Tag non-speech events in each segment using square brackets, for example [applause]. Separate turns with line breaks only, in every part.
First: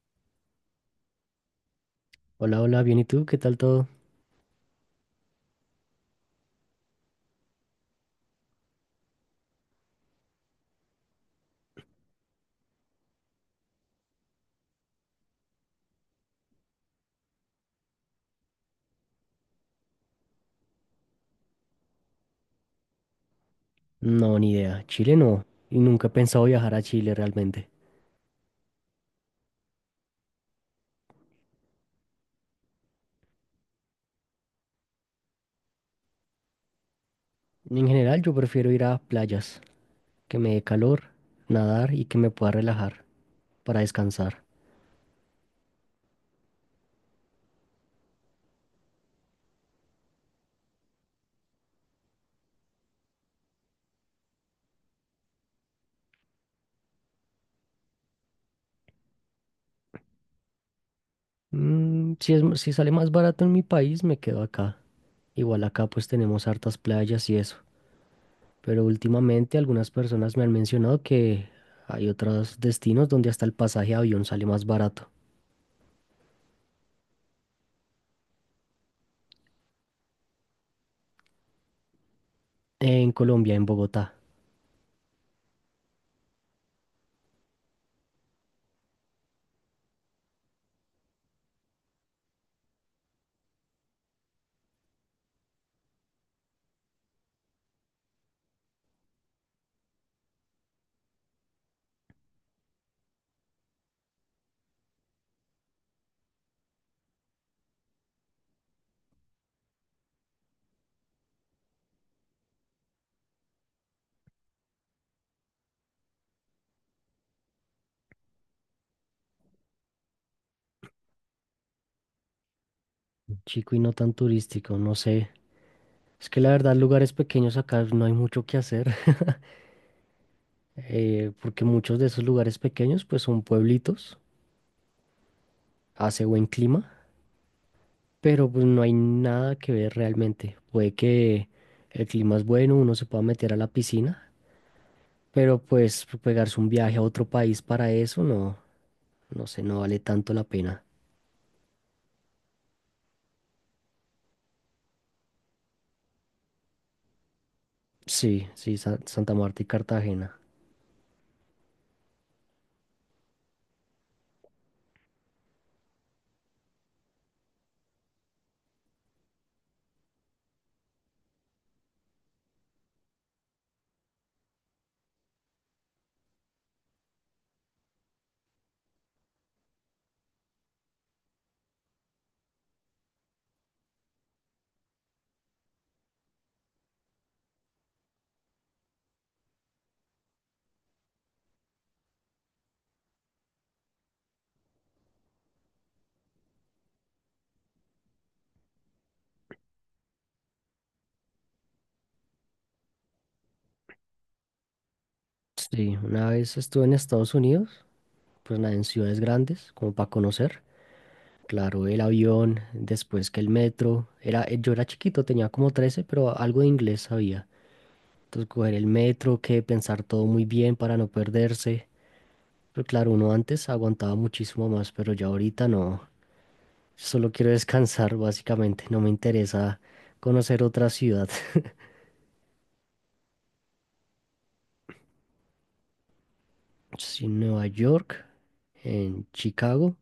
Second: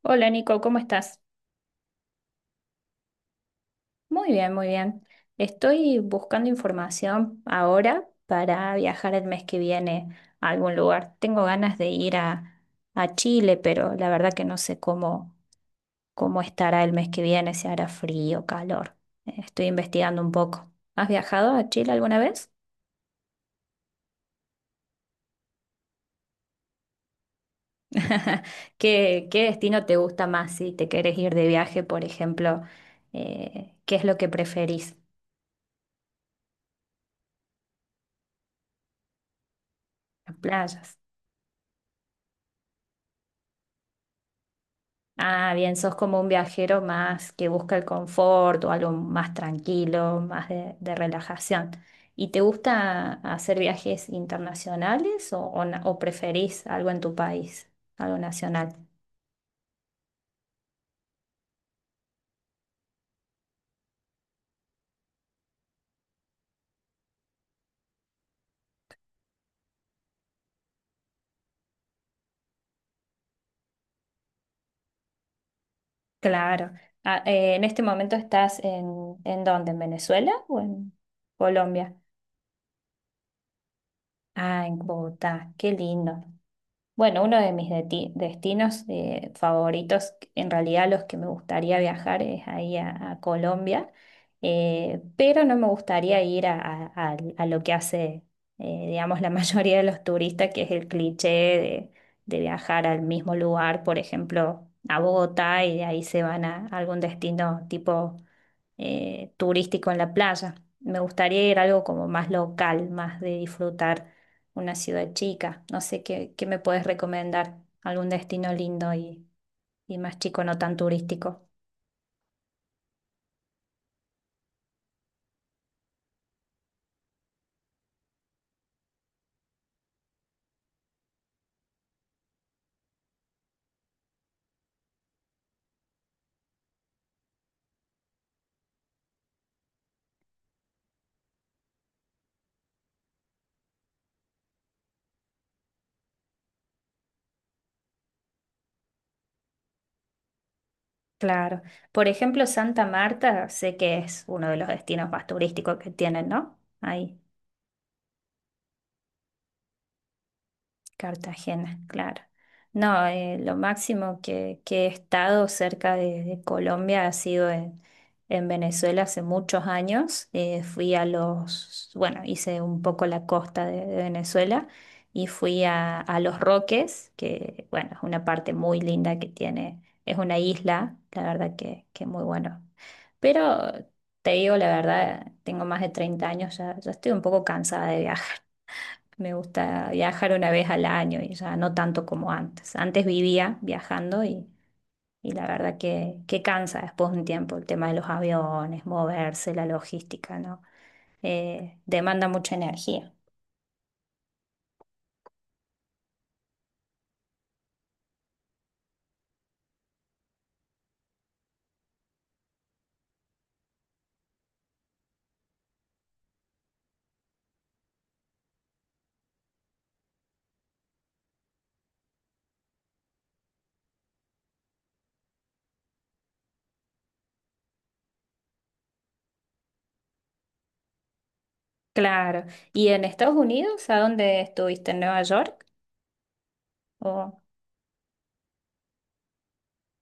Hola Nico, ¿cómo estás?
Hola, hola, bien, ¿y tú? ¿Qué tal todo?
Muy bien, muy bien. Estoy buscando información ahora para viajar el mes que viene a algún lugar. Tengo ganas de ir a Chile, pero la verdad que no sé cómo estará el mes que viene, si hará frío, calor. Estoy investigando un poco. ¿Has viajado a Chile alguna vez?
No, ni idea. Chile no. Y nunca he pensado viajar a Chile realmente.
[laughs] ¿Qué destino te gusta más si te querés ir de viaje, por ejemplo? ¿Qué es lo que preferís?
En general, yo prefiero ir a playas,
¿Las
que me dé
playas?
calor, nadar y que me pueda relajar para descansar.
Ah, bien, sos como un viajero más que busca el confort o algo más tranquilo, más de relajación. ¿Y te gusta hacer viajes internacionales o preferís algo en tu país, algo nacional?
Mm, si sale más barato en mi país, me quedo acá. Igual acá pues tenemos hartas playas y eso. Pero últimamente algunas personas me han mencionado que hay otros destinos donde hasta el pasaje de avión sale más barato.
Claro. Ah, ¿en este momento estás en dónde? ¿En Venezuela o en Colombia?
En Colombia, en Bogotá.
Ah, en Bogotá, qué lindo. Bueno, uno de mis destinos favoritos, en realidad los que me gustaría viajar es ahí a Colombia, pero no me gustaría ir a lo que hace, digamos, la [laughs] mayoría de los turistas, que es el cliché de viajar al mismo lugar, por ejemplo, a Bogotá y de ahí se van a algún destino tipo turístico en la playa. Me gustaría ir a algo como más local, más de disfrutar una ciudad chica. No sé qué me puedes recomendar, algún destino lindo y más chico, no tan turístico.
Chico y no tan turístico, no sé. Es que la verdad, lugares pequeños acá no hay mucho que hacer. [laughs] Porque muchos de esos lugares pequeños pues son pueblitos, hace buen clima, pero pues no hay nada que ver realmente. Puede que el clima es bueno, uno se pueda meter a la piscina, pero pues pegarse un viaje a otro país para eso no, no sé, no vale tanto la pena.
Claro. Por ejemplo, Santa Marta, sé que es uno de los destinos más turísticos que tienen, ¿no? Ahí.
Sí, sí, Santa Marta y Cartagena.
Cartagena, claro. No, lo máximo que he estado cerca de Colombia ha sido en Venezuela hace muchos años. Fui a hice un poco la costa de Venezuela y fui a Los Roques, que bueno, es una parte muy linda que tiene, es una isla, la verdad que muy bueno. Pero te digo la verdad, tengo más de 30 años, ya estoy un poco cansada de viajar. Me gusta viajar una vez al año y ya no tanto como antes. Antes vivía viajando y la verdad que cansa después de un tiempo el tema de los aviones, moverse, la logística, ¿no? Demanda mucha energía.
Sí, una vez estuve en Estados Unidos, pues nada, en ciudades grandes, como para conocer. Claro, el avión, después que el metro. Yo era chiquito, tenía como 13, pero algo de inglés sabía. Entonces, coger el metro, que pensar todo muy bien para no perderse. Pero claro, uno antes aguantaba muchísimo más, pero ya ahorita no. Solo quiero descansar, [laughs] básicamente. No me interesa conocer otra ciudad. [laughs]
Claro. ¿Y en Estados Unidos? ¿A dónde estuviste? ¿En Nueva York?
Sí,
Oh,
Nueva York, en Chicago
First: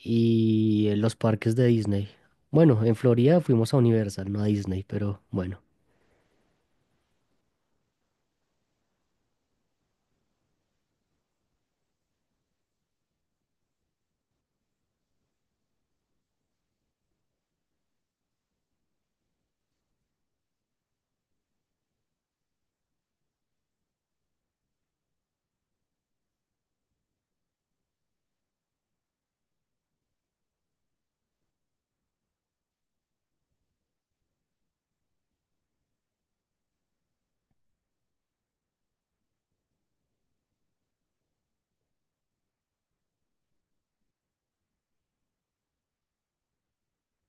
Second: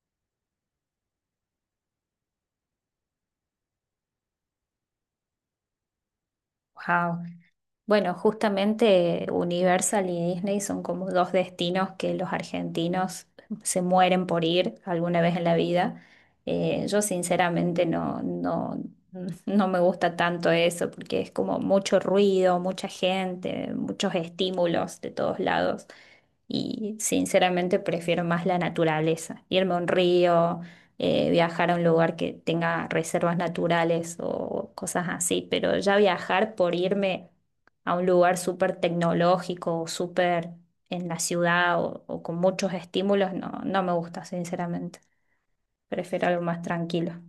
y en los parques de Disney. Bueno, en Florida fuimos a Universal, no a Disney, pero bueno.
wow. Bueno, justamente Universal y Disney son como dos destinos que los argentinos se mueren por ir alguna vez en la vida. Yo sinceramente [laughs] no me gusta tanto eso porque es como mucho ruido, mucha gente, muchos estímulos de todos lados y sinceramente prefiero más la naturaleza, irme a un río, viajar a un lugar que tenga reservas naturales o cosas así, pero ya viajar por irme a un lugar súper tecnológico o súper en la ciudad o con muchos estímulos, no, no me gusta, sinceramente. Prefiero algo más tranquilo.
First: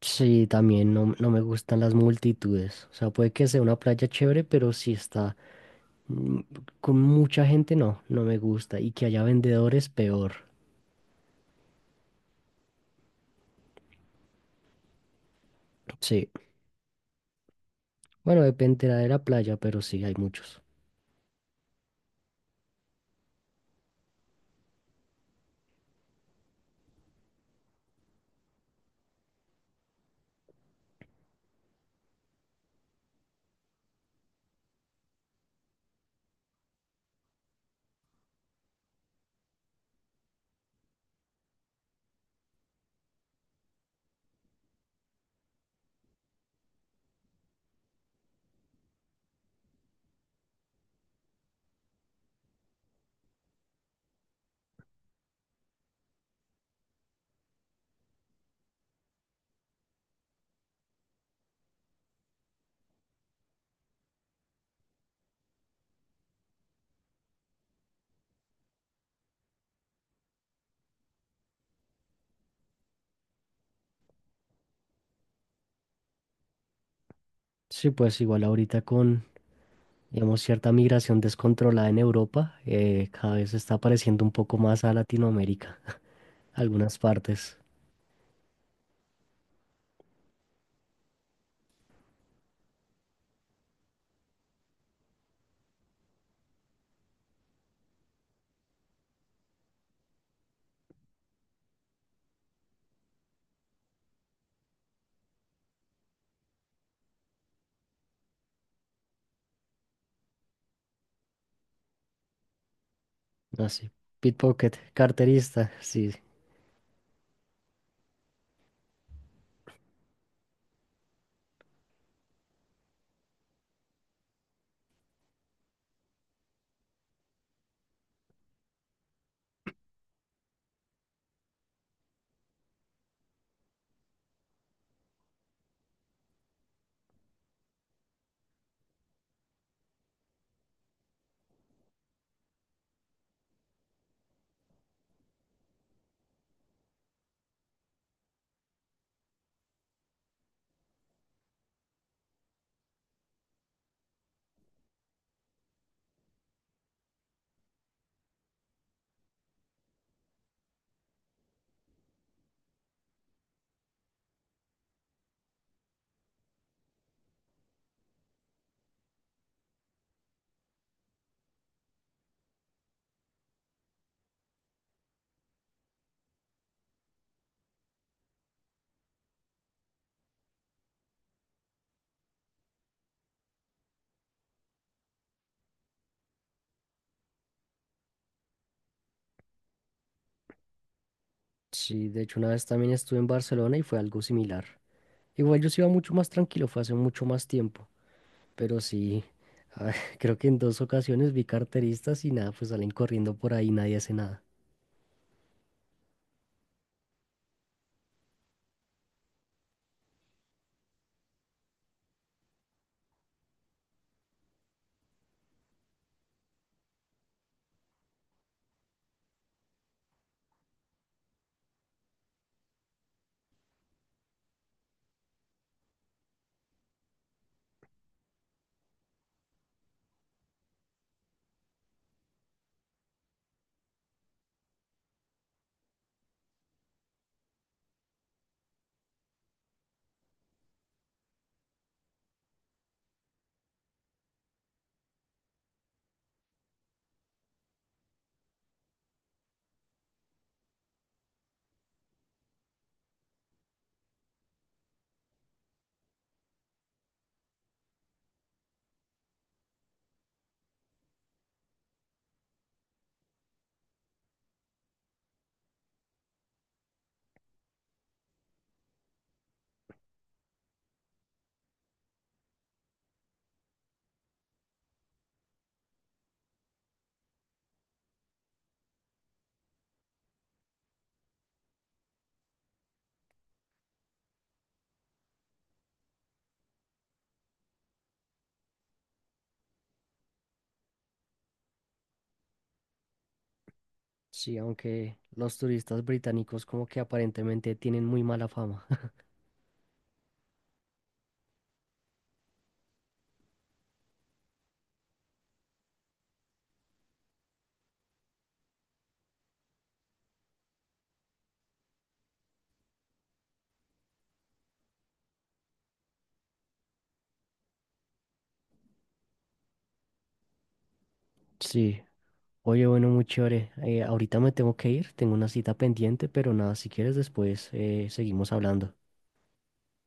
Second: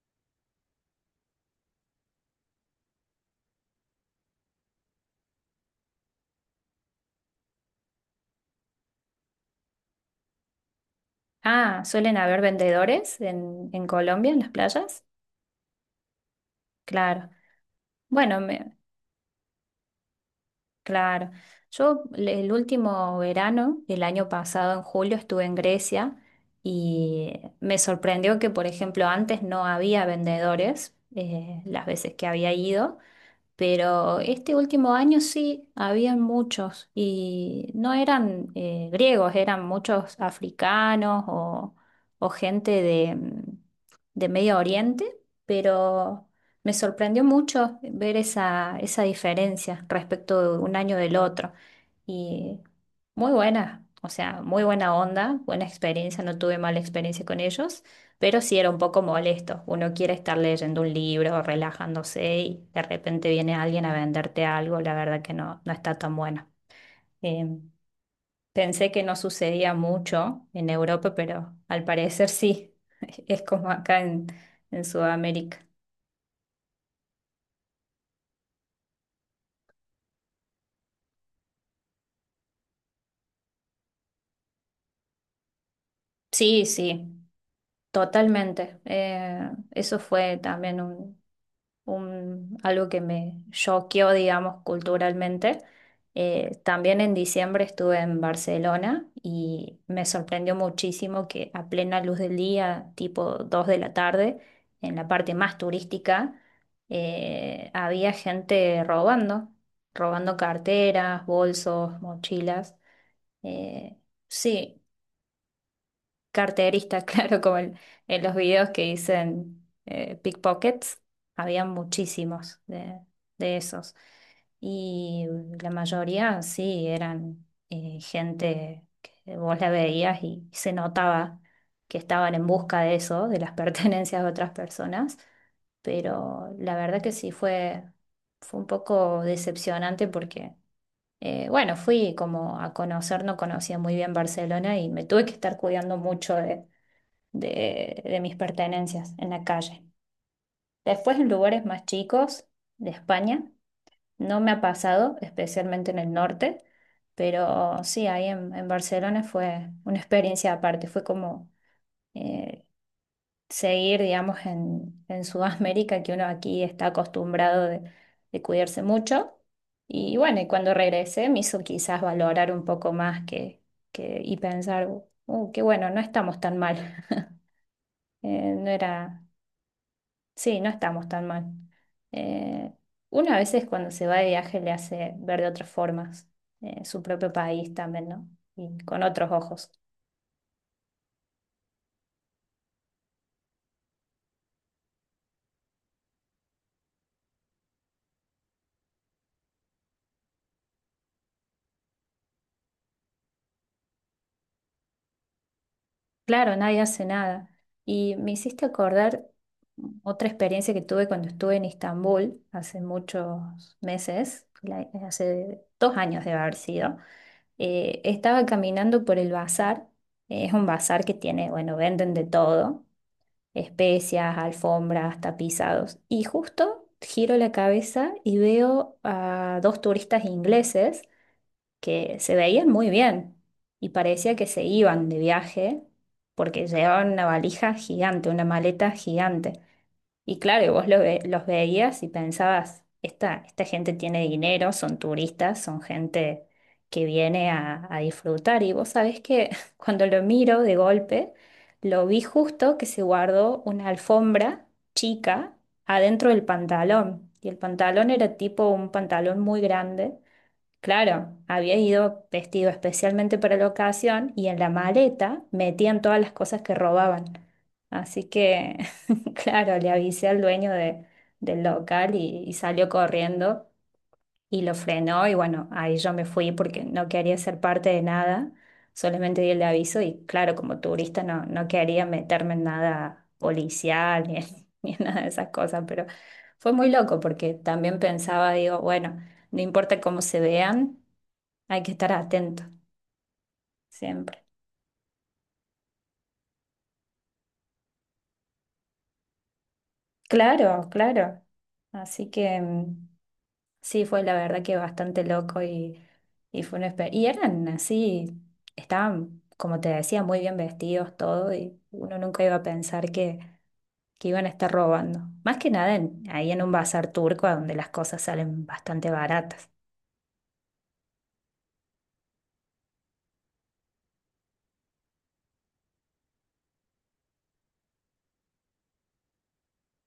Sí, también no, no me gustan las multitudes. O sea, puede que sea una playa chévere, pero si está mm, con mucha gente, no, no me gusta. Y que haya vendedores, peor.
Ah, ¿suelen haber vendedores en Colombia, en las playas?
Sí.
Claro. Bueno,
Bueno,
me-
dependerá de la playa, pero sí, hay muchos.
claro. Yo el último verano, el año pasado, en julio, estuve en Grecia y me sorprendió que, por ejemplo, antes no había vendedores, las veces que había ido. Pero este último año sí, habían muchos y no eran griegos, eran muchos africanos o gente de Medio Oriente, pero me sorprendió mucho ver esa diferencia respecto de un año del otro. Y muy buena, o sea, muy buena onda, buena experiencia, no tuve mala experiencia con ellos. Pero sí era un poco molesto. Uno quiere estar leyendo un libro, relajándose y de repente viene alguien a venderte algo. La verdad que no, no está tan bueno. Eh, Pensé que no sucedía mucho en Europa, pero al parecer sí. [laughs] Es como acá en, Sudamérica.
Sí, pues igual ahorita con, digamos, cierta migración descontrolada en Europa, cada vez se está apareciendo un poco más a Latinoamérica,
Sí,
algunas
sí,
partes.
totalmente. Eso fue también algo que me choqueó, digamos, culturalmente. También en diciembre estuve en Barcelona y me sorprendió muchísimo que a plena luz del día, tipo 2 de la tarde, en la parte más turística, había gente robando, robando carteras, bolsos, mochilas.
Así.
Eh,
Pickpocket,
sí,
carterista, sí.
carterista, [laughs] claro, como en los videos que dicen pickpockets, había muchísimos de esos. Y la mayoría sí eran gente que vos la veías y se notaba que estaban en busca de eso, de las [laughs] pertenencias de otras personas, pero la verdad que sí fue, un poco decepcionante porque bueno, fui como a conocer, no conocía muy bien Barcelona y me tuve que estar cuidando mucho de mis pertenencias en la calle. Después en lugares más chicos de España, no me ha pasado, especialmente en el norte, pero sí, ahí en, Barcelona fue una experiencia aparte, fue como eh, seguir, digamos, en Sudamérica, que uno aquí está acostumbrado de cuidarse mucho. Y bueno, y cuando regresé me hizo quizás valorar un poco más que, y pensar, qué bueno, no estamos tan mal. [laughs] No era, sí, no estamos tan mal. Eh, Uno a veces cuando se va de viaje le hace ver de otras formas su propio país también, ¿no? Y con otros ojos.
Sí, de hecho una vez también estuve en Barcelona y fue algo similar. Igual yo sí iba mucho más tranquilo, fue hace mucho más tiempo, pero sí, a ver, [laughs] creo que en dos ocasiones vi carteristas y nada, pues salen corriendo por ahí, nadie hace nada.
Claro, nadie hace nada. Y me hiciste acordar otra experiencia que tuve cuando estuve en Estambul hace muchos meses, hace 2 años debe haber sido. Estaba caminando por el bazar. Es un bazar que tiene, bueno, venden de todo, especias, alfombras, tapizados. Y justo giro la cabeza y veo a dos turistas ingleses que se veían muy bien y parecía que se iban de viaje porque llevaban una valija gigante, una maleta gigante. Y claro, vos los veías y pensabas, esta gente tiene dinero, son turistas, son gente que viene a disfrutar. Y vos sabés que [laughs] cuando lo miro de golpe, lo vi justo que se guardó una alfombra chica adentro del pantalón. Y el pantalón era tipo un pantalón muy grande. Claro, había ido vestido especialmente para la ocasión y en la maleta metían todas las cosas que robaban. Así que, [laughs] claro, le avisé al dueño del local y salió corriendo y lo frenó y bueno, ahí yo me fui porque no quería ser parte de nada, solamente di el aviso y claro, como turista no, no quería meterme en nada policial ni en, [laughs] ni en nada de esas cosas, pero fue muy loco porque también pensaba, digo, bueno, no importa cómo se vean. Hay que estar atento siempre.
Sí, aunque los turistas británicos como que aparentemente tienen muy mala fama. [laughs]
Claro, claro. Así que sí, fue la verdad que bastante loco y fue una experiencia. Y eran así, estaban, como te decía, muy bien vestidos todo y uno nunca iba a pensar que, iban a estar robando. Más que nada ahí en un bazar turco donde las cosas salen bastante baratas.
Sí, oye, bueno, muy chévere. Ahorita me tengo que ir, tengo una cita pendiente, pero nada, si quieres después seguimos hablando.